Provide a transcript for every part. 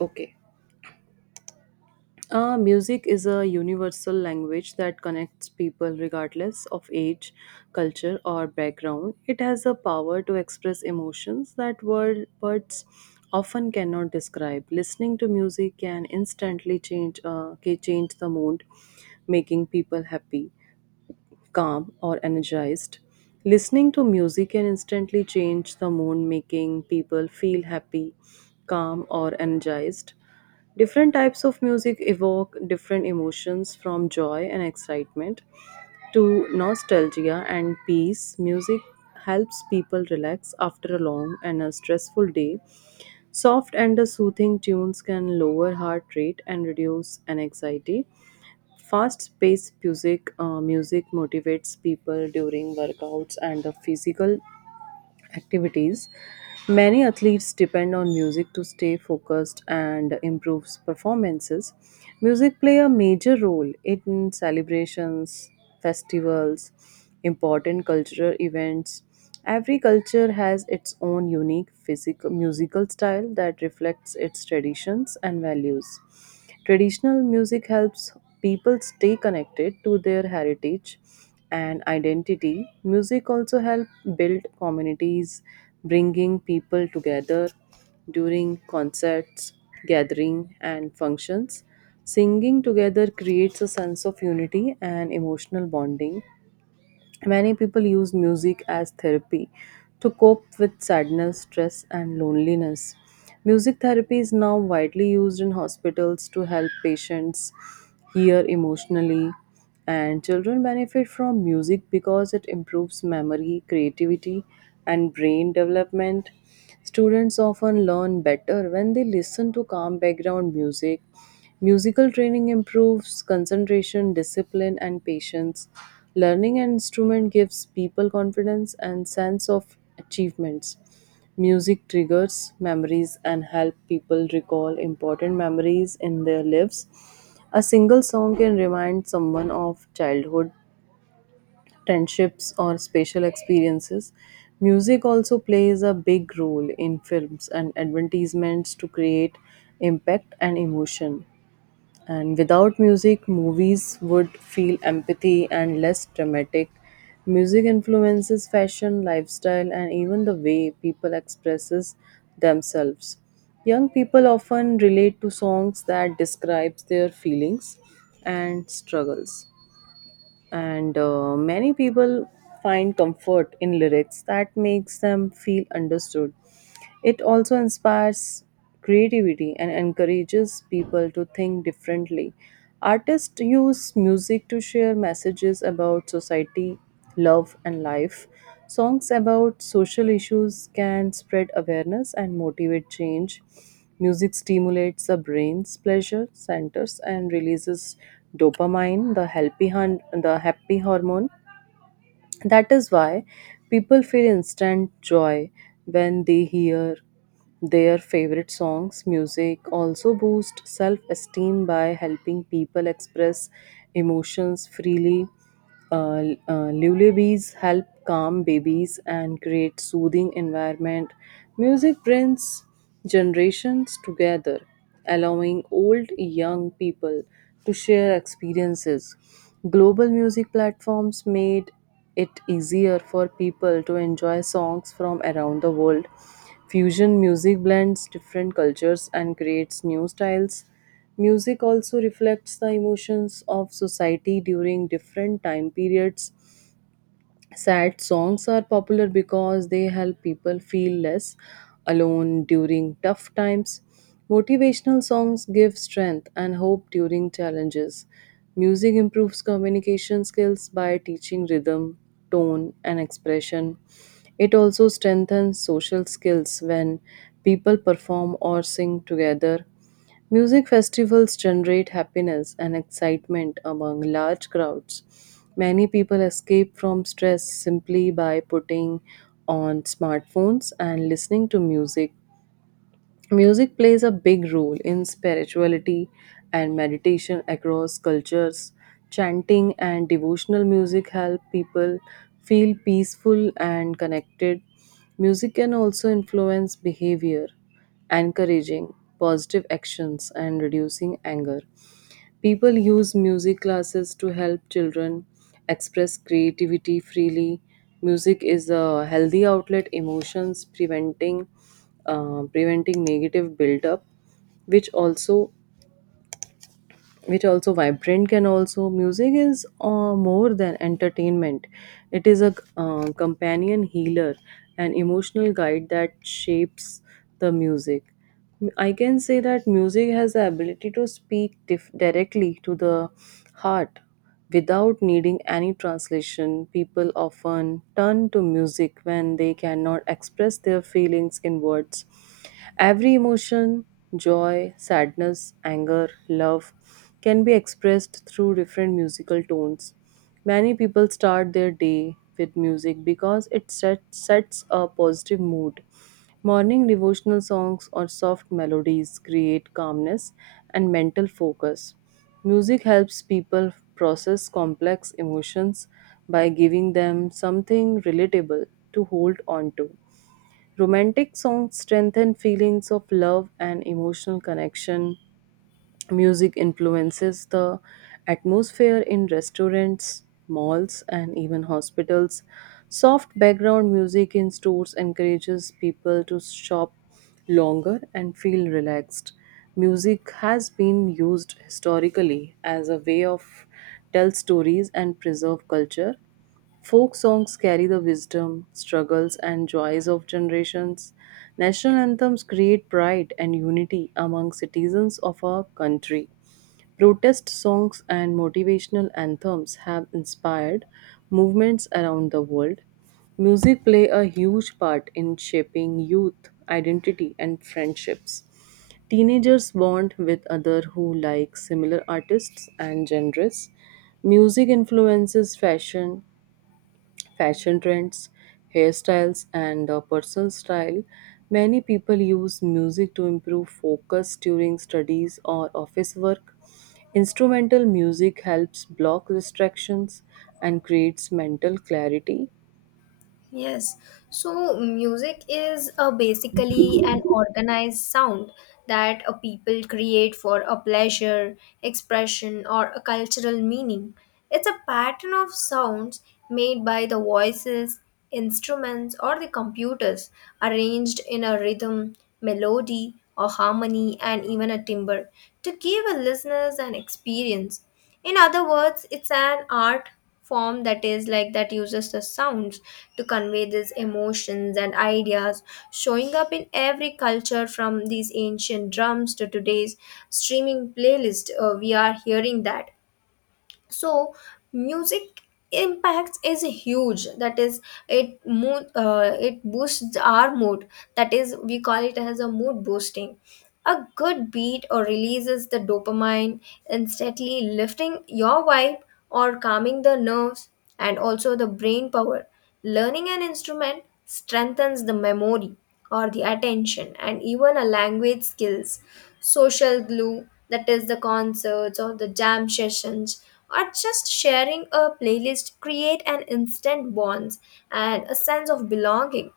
Okay. Music is a universal language that connects people regardless of age, culture, or background. It has a power to express emotions that words often cannot describe. Listening to music can instantly change the mood, making people happy, calm, or energized. Listening to music can instantly change the mood, making people feel happy, calm, or energized. Different types of music evoke different emotions from joy and excitement to nostalgia and peace. Music helps people relax after a long and a stressful day. Soft and soothing tunes can lower heart rate and reduce an anxiety. Fast-paced music motivates people during workouts and the physical activities. Many athletes depend on music to stay focused and improves performances. Music play a major role in celebrations, festivals, important cultural events. Every culture has its own unique physical musical style that reflects its traditions and values. Traditional music helps people stay connected to their heritage and identity. Music also help build communities, bringing people together during concerts, gathering, and functions. Singing together creates a sense of unity and emotional bonding. Many people use music as therapy to cope with sadness, stress, and loneliness. Music therapy is now widely used in hospitals to help patients hear emotionally, and children benefit from music because it improves memory, creativity, and brain development. Students often learn better when they listen to calm background music. Musical training improves concentration, discipline, and patience. Learning an instrument gives people confidence and sense of achievements. Music triggers memories and help people recall important memories in their lives. A single song can remind someone of childhood friendships or spatial experiences. Music also plays a big role in films and advertisements to create impact and emotion. And without music, movies would feel empathy and less dramatic. Music influences fashion, lifestyle, and even the way people expresses themselves. Young people often relate to songs that describes their feelings and struggles, and many people find comfort in lyrics that makes them feel understood. It also inspires creativity and encourages people to think differently. Artists use music to share messages about society, love, and life. Songs about social issues can spread awareness and motivate change. Music stimulates the brain's pleasure centers and releases dopamine, the happy hormone. That is why people feel instant joy when they hear their favorite songs. Music also boosts self esteem by helping people express emotions freely. Lullabies help calm babies and create soothing environment. Music brings generations together, allowing old young people to share experiences. Global music platforms made it easier for people to enjoy songs from around the world. Fusion music blends different cultures and creates new styles. Music also reflects the emotions of society during different time periods. Sad songs are popular because they help people feel less alone during tough times. Motivational songs give strength and hope during challenges. Music improves communication skills by teaching rhythm, tone, and expression. It also strengthens social skills when people perform or sing together. Music festivals generate happiness and excitement among large crowds. Many people escape from stress simply by putting on smartphones and listening to music. Music plays a big role in spirituality and meditation across cultures. Chanting and devotional music help people feel peaceful and connected. Music can also influence behavior, encouraging positive actions and reducing anger. People use music classes to help children express creativity freely. Music is a healthy outlet emotions preventing negative buildup, which also which also vibrant can also music is more than entertainment. It is a companion healer, an emotional guide that shapes the music I can say that music has the ability to speak directly to the heart. Without needing any translation, people often turn to music when they cannot express their feelings in words. Every emotion, joy, sadness, anger, love, can be expressed through different musical tones. Many people start their day with music because it sets a positive mood. Morning devotional songs or soft melodies create calmness and mental focus. Music helps people process complex emotions by giving them something relatable to hold on to. Romantic songs strengthen feelings of love and emotional connection. Music influences the atmosphere in restaurants, malls, and even hospitals. Soft background music in stores encourages people to shop longer and feel relaxed. Music has been used historically as a way of tell stories and preserve culture. Folk songs carry the wisdom, struggles, and joys of generations. National anthems create pride and unity among citizens of our country. Protest songs and motivational anthems have inspired movements around the world. Music play a huge part in shaping youth identity and friendships. Teenagers bond with others who like similar artists and genres. Music influences fashion trends, hairstyles, and personal style. Many people use music to improve focus during studies or office work. Instrumental music helps block distractions and creates mental clarity. Yes, so music is a basically an organized sound that a people create for a pleasure, expression, or a cultural meaning. It's a pattern of sounds made by the voices, instruments, or the computers, arranged in a rhythm, melody, or harmony, and even a timbre to give a listeners an experience. In other words, it's an art form that is like that uses the sounds to convey these emotions and ideas, showing up in every culture from these ancient drums to today's streaming playlist. We are hearing that, so music impacts is huge, that is it mood, it boosts our mood, that is we call it as a mood boosting. A good beat or releases the dopamine instantly lifting your vibe or calming the nerves, and also the brain power. Learning an instrument strengthens the memory or the attention and even a language skills, social glue, that is the concerts or the jam sessions or just sharing a playlist create an instant bonds and a sense of belonging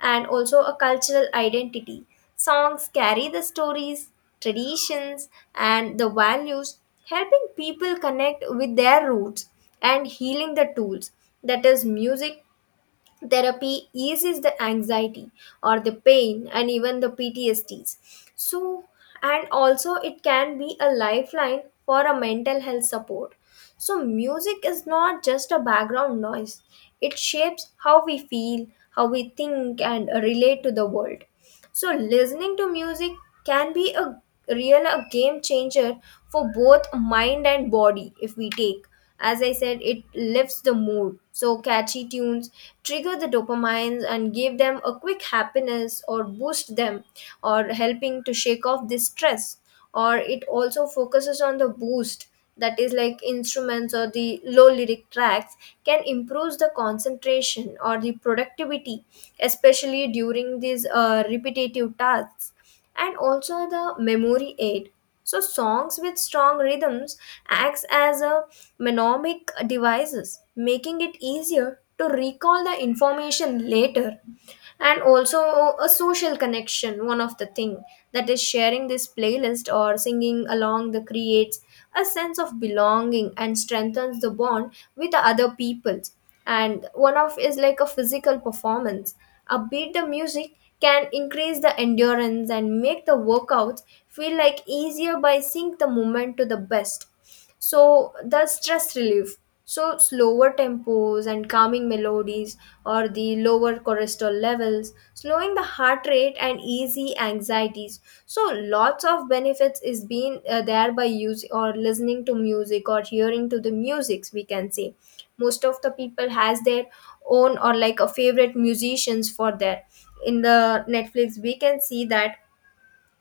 and also a cultural identity. Songs carry the stories, traditions and the values, helping people connect with their roots, and healing the tools, that is music therapy eases the anxiety or the pain and even the PTSDs. So, and also it can be a lifeline for a mental health support. So, music is not just a background noise, it shapes how we feel, how we think, and relate to the world. So, listening to music can be a real a game changer for both mind and body. If we take, as I said, it lifts the mood, so catchy tunes trigger the dopamines and give them a quick happiness or boost them, or helping to shake off the stress. Or it also focuses on the boost, that is like instruments or the low lyric tracks can improve the concentration or the productivity, especially during these repetitive tasks, and also the memory aid. So songs with strong rhythms acts as a mnemonic devices, making it easier to recall the information later, and also a social connection, one of the thing, that is sharing this playlist or singing along the creates a sense of belonging and strengthens the bond with the other peoples. And one of is like a physical performance, upbeat the music can increase the endurance and make the workouts feel like easier by sync the movement to the best. So the stress relief, so slower tempos and calming melodies or the lower cholesterol levels slowing the heart rate and easy anxieties. So lots of benefits is being there by using or listening to music or hearing to the musics, we can say most of the people has their own or like a favorite musicians for that. In the netflix we can see that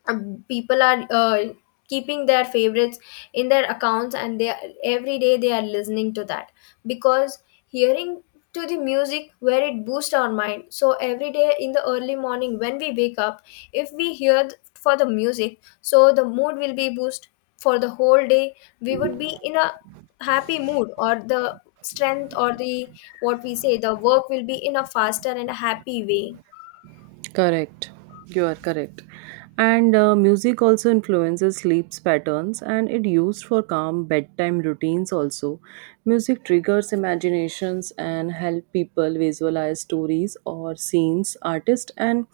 people are keeping their favorites in their accounts, and every day they are listening to that, because hearing to the music where it boosts our mind. So every day in the early morning when we wake up, if we hear for the music, so the mood will be boost for the whole day. We would be in a happy mood or the strength or the, what we say, the work will be in a faster and a happy way. Correct. You are correct. And music also influences sleep's patterns and it used for calm bedtime routines also. Music triggers imaginations and help people visualize stories or scenes. Artists and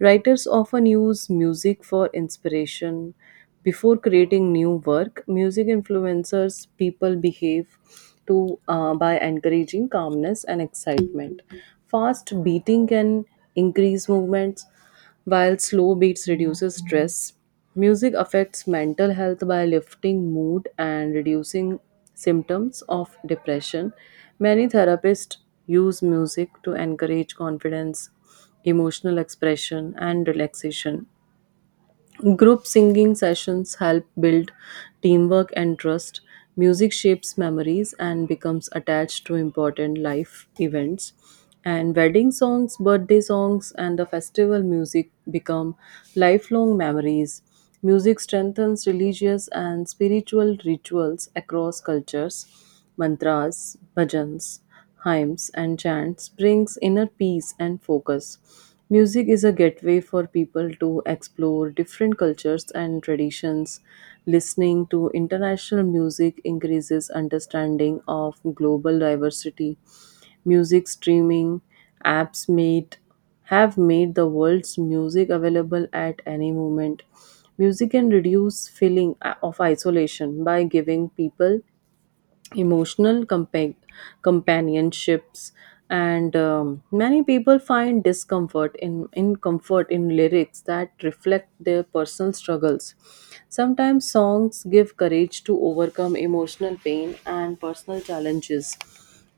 writers often use music for inspiration before creating new work. Music influencers people behave to by encouraging calmness and excitement. Fast beating can increase movements, while slow beats reduces stress. Music affects mental health by lifting mood and reducing symptoms of depression. Many therapists use music to encourage confidence, emotional expression, and relaxation. Group singing sessions help build teamwork and trust. Music shapes memories and becomes attached to important life events. And wedding songs, birthday songs, and the festival music become lifelong memories. Music strengthens religious and spiritual rituals across cultures. Mantras, bhajans, hymns, and chants brings inner peace and focus. Music is a gateway for people to explore different cultures and traditions. Listening to international music increases understanding of global diversity. Music streaming apps made have made the world's music available at any moment. Music can reduce feeling of isolation by giving people emotional companionships, and many people find discomfort in comfort in lyrics that reflect their personal struggles. Sometimes songs give courage to overcome emotional pain and personal challenges,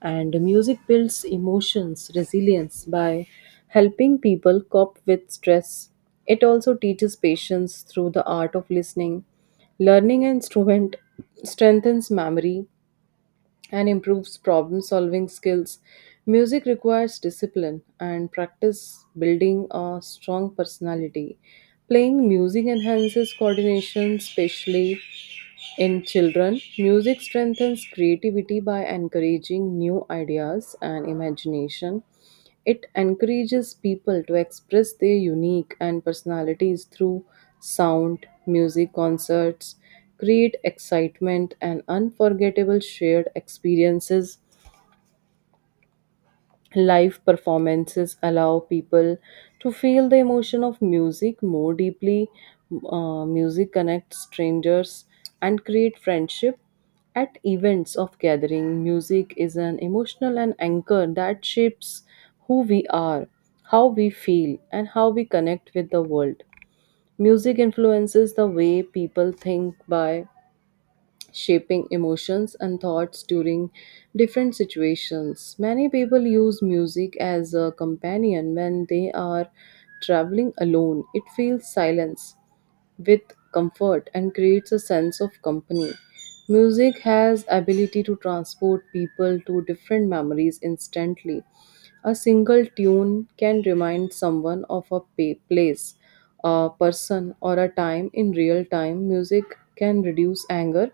and music builds emotions resilience by helping people cope with stress. It also teaches patience through the art of listening. Learning an instrument strengthens memory and improves problem solving skills. Music requires discipline and practice building a strong personality. Playing music enhances coordination, especially in children. Music strengthens creativity by encouraging new ideas and imagination. It encourages people to express their unique and personalities through sound. Music concerts create excitement and unforgettable shared experiences. Live performances allow people to feel the emotion of music more deeply. Music connects strangers and create friendship. At events of gathering, music is an emotional and anchor that shapes who we are, how we feel, and how we connect with the world. Music influences the way people think by shaping emotions and thoughts during different situations. Many people use music as a companion when they are traveling alone. It fills silence with comfort and creates a sense of company. Music has ability to transport people to different memories instantly. A single tune can remind someone of a place, a person, or a time in real time. Music can reduce anger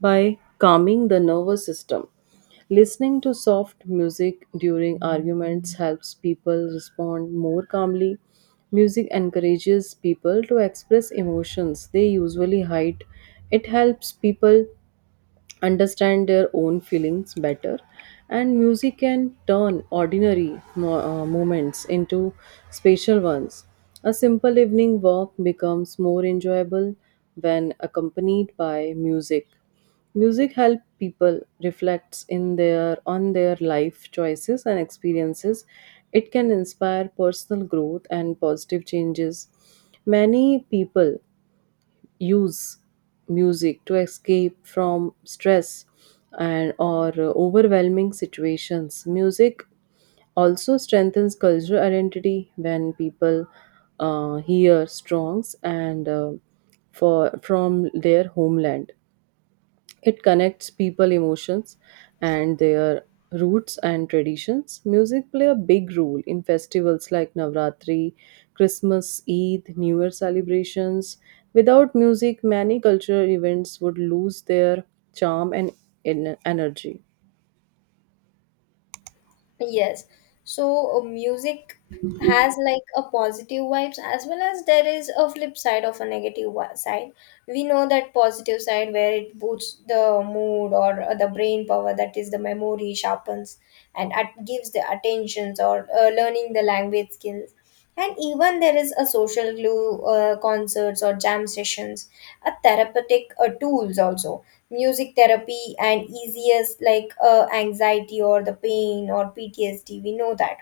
by calming the nervous system. Listening to soft music during arguments helps people respond more calmly. Music encourages people to express emotions they usually hide. It helps people understand their own feelings better, and music can turn ordinary moments into special ones. A simple evening walk becomes more enjoyable when accompanied by music. Music helps people reflects in their on their life choices and experiences. It can inspire personal growth and positive changes. Many people use music to escape from stress and or overwhelming situations. Music also strengthens cultural identity when people hear songs and for from their homeland. It connects people emotions and their roots and traditions. Music play a big role in festivals like Navratri, Christmas, Eid, New Year celebrations. Without music, many cultural events would lose their charm and energy. Yes. So music has like a positive vibes, as well as there is a flip side of a negative side. We know that positive side where it boosts the mood or the brain power, that is the memory sharpens and gives the attentions or learning the language skills. And even there is a social glue, concerts or jam sessions, a therapeutic tools also, music therapy and easiest like anxiety or the pain or ptsd, we know that.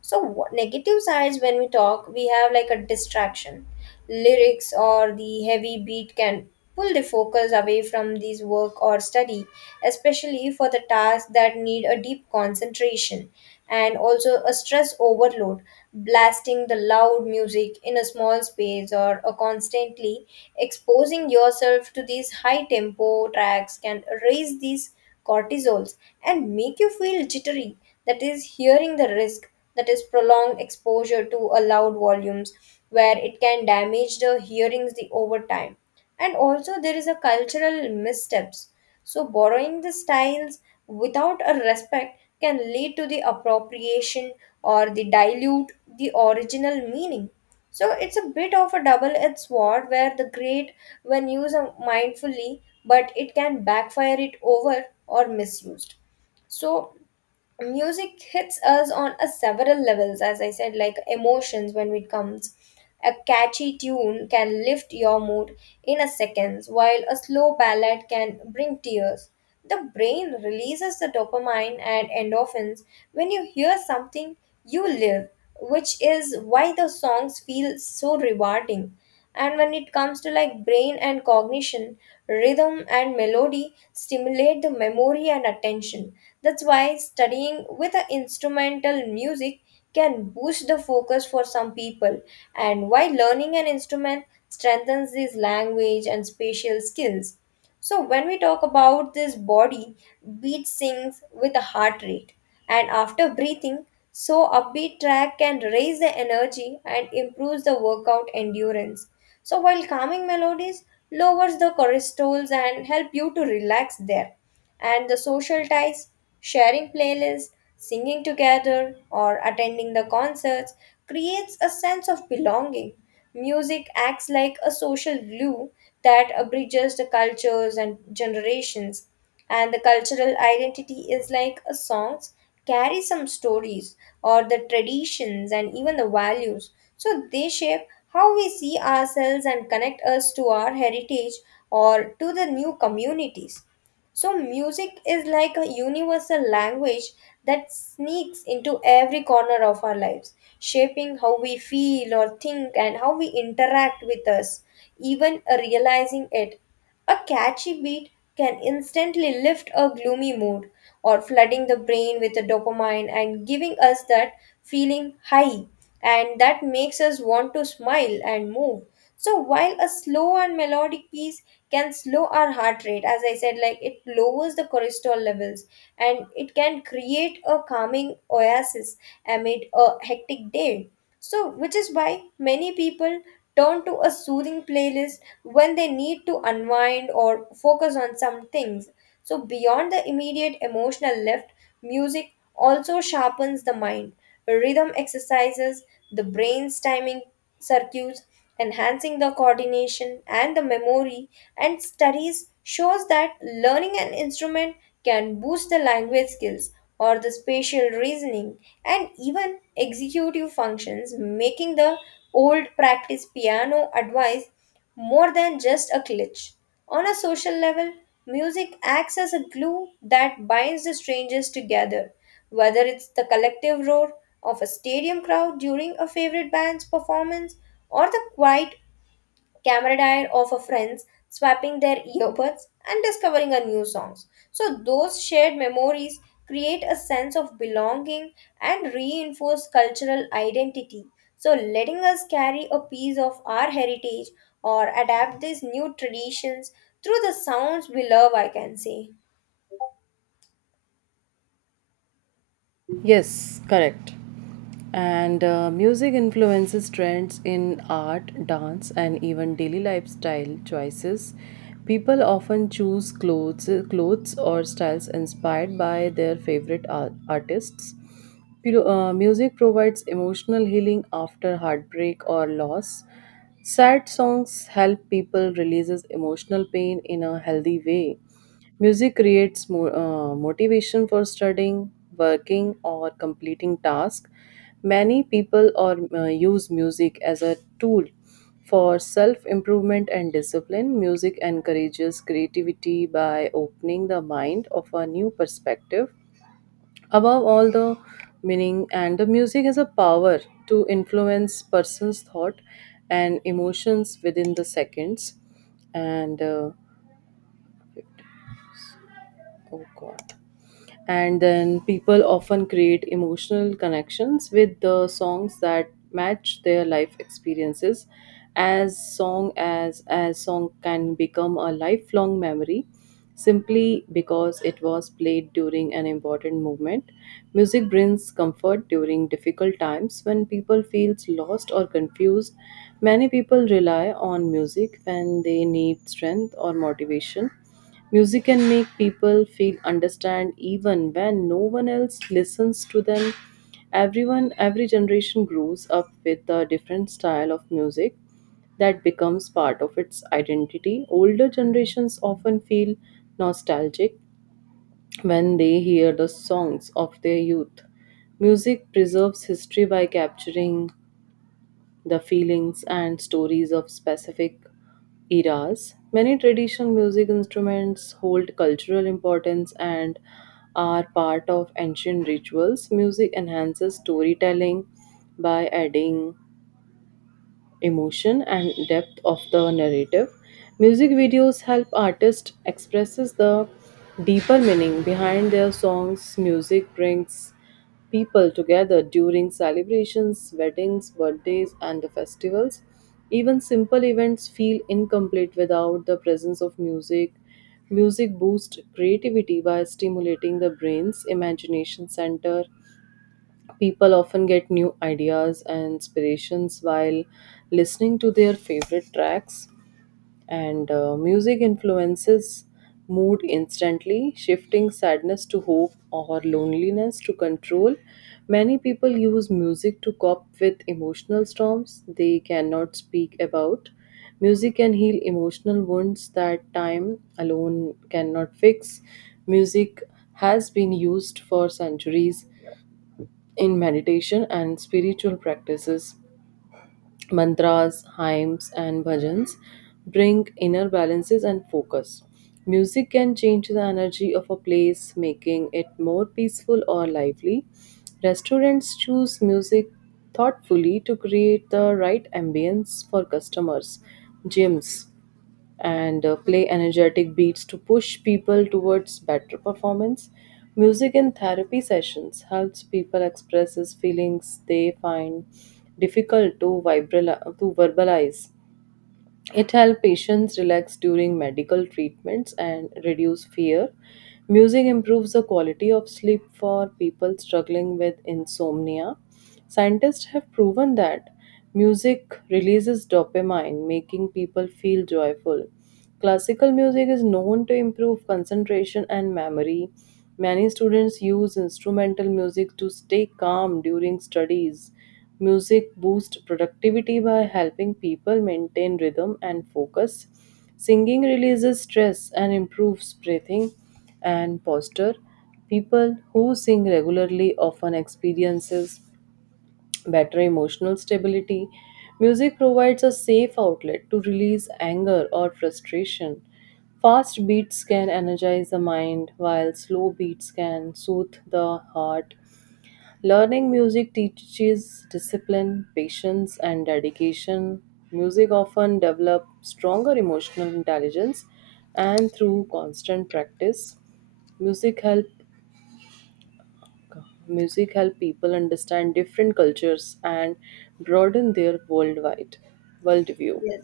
So what, negative sides when we talk, we have like a distraction. Lyrics or the heavy beat can pull the focus away from this work or study, especially for the tasks that need a deep concentration, and also a stress overload. Blasting the loud music in a small space or a constantly exposing yourself to these high tempo tracks can raise these cortisols and make you feel jittery. That is, hearing the risk, that is, prolonged exposure to a loud volumes, where it can damage the hearings the over time. And also, there is a cultural missteps. So, borrowing the styles without a respect can lead to the appropriation or the dilute the original meaning. So it's a bit of a double-edged sword where the great when used mindfully, but it can backfire it over or misused. So music hits us on a several levels. As I said, like emotions, when it comes, a catchy tune can lift your mood in a seconds, while a slow ballad can bring tears. The brain releases the dopamine and endorphins when you hear something you live, which is why the songs feel so rewarding. And when it comes to like brain and cognition, rhythm and melody stimulate the memory and attention. That's why studying with an instrumental music can boost the focus for some people, and why learning an instrument strengthens these language and spatial skills. So when we talk about this body, beat syncs with the heart rate. And after breathing, so upbeat track can raise the energy and improves the workout endurance. So while calming melodies lowers the cortisols and help you to relax there. And the social ties, sharing playlists, singing together or attending the concerts creates a sense of belonging. Music acts like a social glue that bridges the cultures and generations. And the cultural identity is like a songs carry some stories or the traditions and even the values. So they shape how we see ourselves and connect us to our heritage or to the new communities. So, music is like a universal language that sneaks into every corner of our lives, shaping how we feel or think and how we interact with us, even realizing it. A catchy beat can instantly lift a gloomy mood or flooding the brain with a dopamine and giving us that feeling high, and that makes us want to smile and move. So while a slow and melodic piece can slow our heart rate, as I said, like it lowers the cortisol levels, and it can create a calming oasis amid a hectic day. So, which is why many people turn to a soothing playlist when they need to unwind or focus on some things. So, beyond the immediate emotional lift, music also sharpens the mind. Rhythm exercises the brain's timing circuits, enhancing the coordination and the memory, and studies shows that learning an instrument can boost the language skills or the spatial reasoning and even executive functions, making the old practice piano advice more than just a glitch. On a social level, music acts as a glue that binds the strangers together, whether it's the collective roar of a stadium crowd during a favorite band's performance, or the quiet camaraderie of a friends swapping their earbuds and discovering a new songs. So those shared memories create a sense of belonging and reinforce cultural identity, so letting us carry a piece of our heritage or adapt these new traditions through the sounds we love, I can say. Yes, correct. And music influences trends in art, dance, and even daily lifestyle choices. People often choose clothes or styles inspired by their favorite artists. Music provides emotional healing after heartbreak or loss. Sad songs help people releases emotional pain in a healthy way. Music creates motivation for studying, working, or completing tasks. Many people or use music as a tool for self improvement and discipline. Music encourages creativity by opening the mind of a new perspective. Above all, the meaning and the music has a power to influence person's thought and emotions within the seconds. And oh god. And then people often create emotional connections with the songs that match their life experiences, as song can become a lifelong memory simply because it was played during an important moment. Music brings comfort during difficult times when people feels lost or confused. Many people rely on music when they need strength or motivation. Music can make people feel understand even when no one else listens to them. Everyone, every generation grows up with a different style of music that becomes part of its identity. Older generations often feel nostalgic when they hear the songs of their youth. Music preserves history by capturing the feelings and stories of specific eras. Many traditional music instruments hold cultural importance and are part of ancient rituals. Music enhances storytelling by adding emotion and depth of the narrative. Music videos help artists expresses the deeper meaning behind their songs. Music brings people together during celebrations, weddings, birthdays, and the festivals. Even simple events feel incomplete without the presence of music. Music boosts creativity by stimulating the brain's imagination center. People often get new ideas and inspirations while listening to their favorite tracks, and music influences mood instantly, shifting sadness to hope or loneliness to control. Many people use music to cope with emotional storms they cannot speak about. Music can heal emotional wounds that time alone cannot fix. Music has been used for centuries in meditation and spiritual practices. Mantras, hymns, and bhajans bring inner balances and focus. Music can change the energy of a place, making it more peaceful or lively. Restaurants choose music thoughtfully to create the right ambience for customers. Gyms and play energetic beats to push people towards better performance. Music in therapy sessions helps people express his feelings they find difficult to verbalize. It helps patients relax during medical treatments and reduce fear. Music improves the quality of sleep for people struggling with insomnia. Scientists have proven that music releases dopamine, making people feel joyful. Classical music is known to improve concentration and memory. Many students use instrumental music to stay calm during studies. Music boosts productivity by helping people maintain rhythm and focus. Singing releases stress and improves breathing and posture. People who sing regularly often experiences better emotional stability. Music provides a safe outlet to release anger or frustration. Fast beats can energize the mind, while slow beats can soothe the heart. Learning music teaches discipline, patience, and dedication. Music often develops stronger emotional intelligence, and through constant practice, music help music help people understand different cultures and broaden their worldwide worldview. Yes.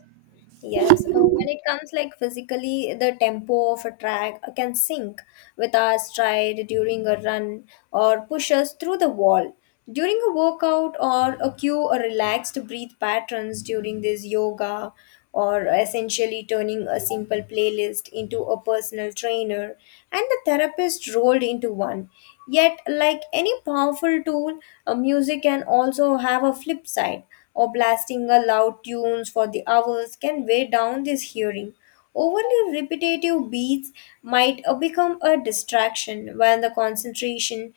Yes, when it comes like physically, the tempo of a track can sync with our stride during a run or push us through the wall. During a workout or a cue a relaxed breathe patterns during this yoga, or essentially turning a simple playlist into a personal trainer and the therapist rolled into one. Yet, like any powerful tool, a music can also have a flip side, or blasting a loud tunes for the hours can weigh down this hearing. Overly repetitive beats might become a distraction when the concentration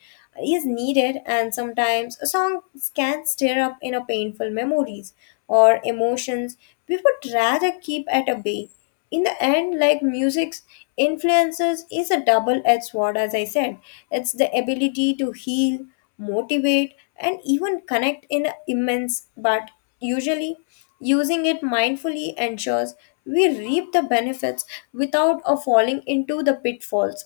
is needed, and sometimes songs can stir up inner painful memories or emotions we would rather keep at a bay. In the end, like music's influences is a double-edged sword, as I said, it's the ability to heal, motivate and even connect in a immense, but usually using it mindfully ensures we reap the benefits without a falling into the pitfalls.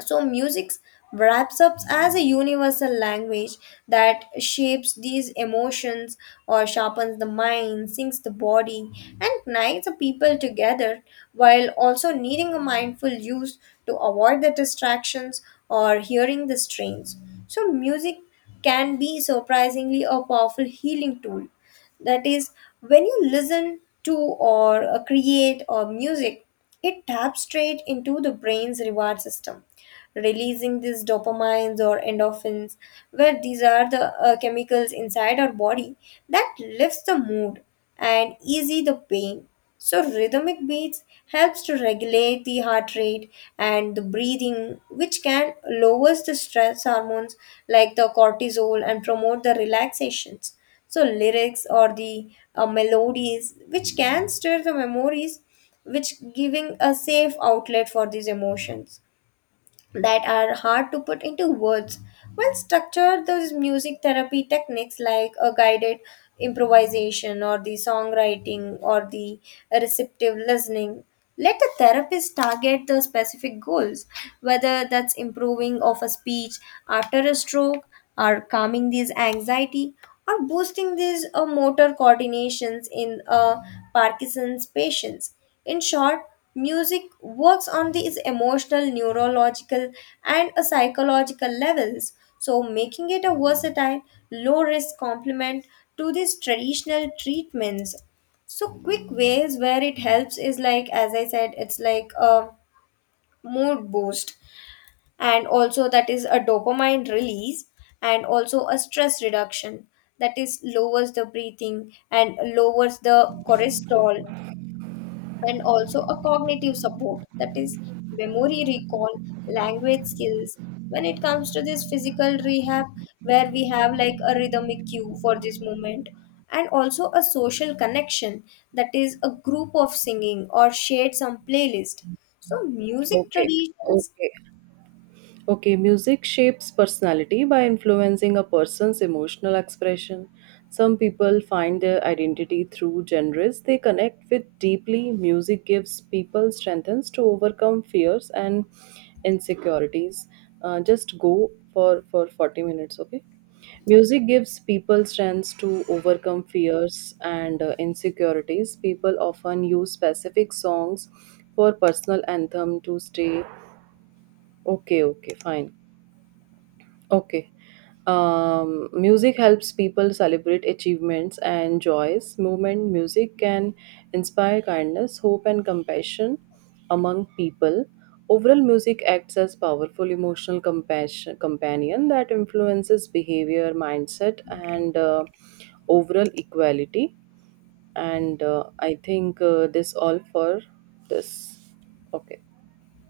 So, music wraps up as a universal language that shapes these emotions or sharpens the mind, sinks the body, and unites the people together, while also needing a mindful use to avoid the distractions or hearing the strains. So, music can be surprisingly a powerful healing tool. That is, when you listen to or create or music, it taps straight into the brain's reward system, releasing these dopamines or endorphins, where these are the chemicals inside our body that lifts the mood and easy the pain. So rhythmic beats helps to regulate the heart rate and the breathing, which can lowers the stress hormones like the cortisol and promote the relaxations. So lyrics or the melodies which can stir the memories, which giving a safe outlet for these emotions that are hard to put into words. Well, structure those music therapy techniques like a guided improvisation or the songwriting or the receptive listening. Let the therapist target the specific goals, whether that's improving of a speech after a stroke, or calming these anxiety, or boosting these motor coordinations in Parkinson's patients. In short, music works on these emotional, neurological, and a psychological levels, so making it a versatile, low risk complement to these traditional treatments. So, quick ways where it helps is like, as I said, it's like a mood boost, and also that is a dopamine release, and also a stress reduction, that is lowers the breathing and lowers the cortisol, and also a cognitive support, that is memory recall, language skills. When it comes to this physical rehab, where we have like a rhythmic cue for this movement, and also a social connection, that is a group of singing or shared some playlist, so music Okay, traditions okay. Okay, music shapes personality by influencing a person's emotional expression. Some people find their identity through genres they connect with deeply. Music gives people strengths to overcome fears and insecurities. Just go for 40 minutes, okay? Music gives people strengths to overcome fears and insecurities. People often use specific songs for personal anthem to stay okay, okay, fine. Okay. Music helps people celebrate achievements and joys. Movement music can inspire kindness, hope, and compassion among people. Overall, music acts as powerful emotional compassion companion that influences behavior, mindset, and overall equality. And I think this all for this. Okay.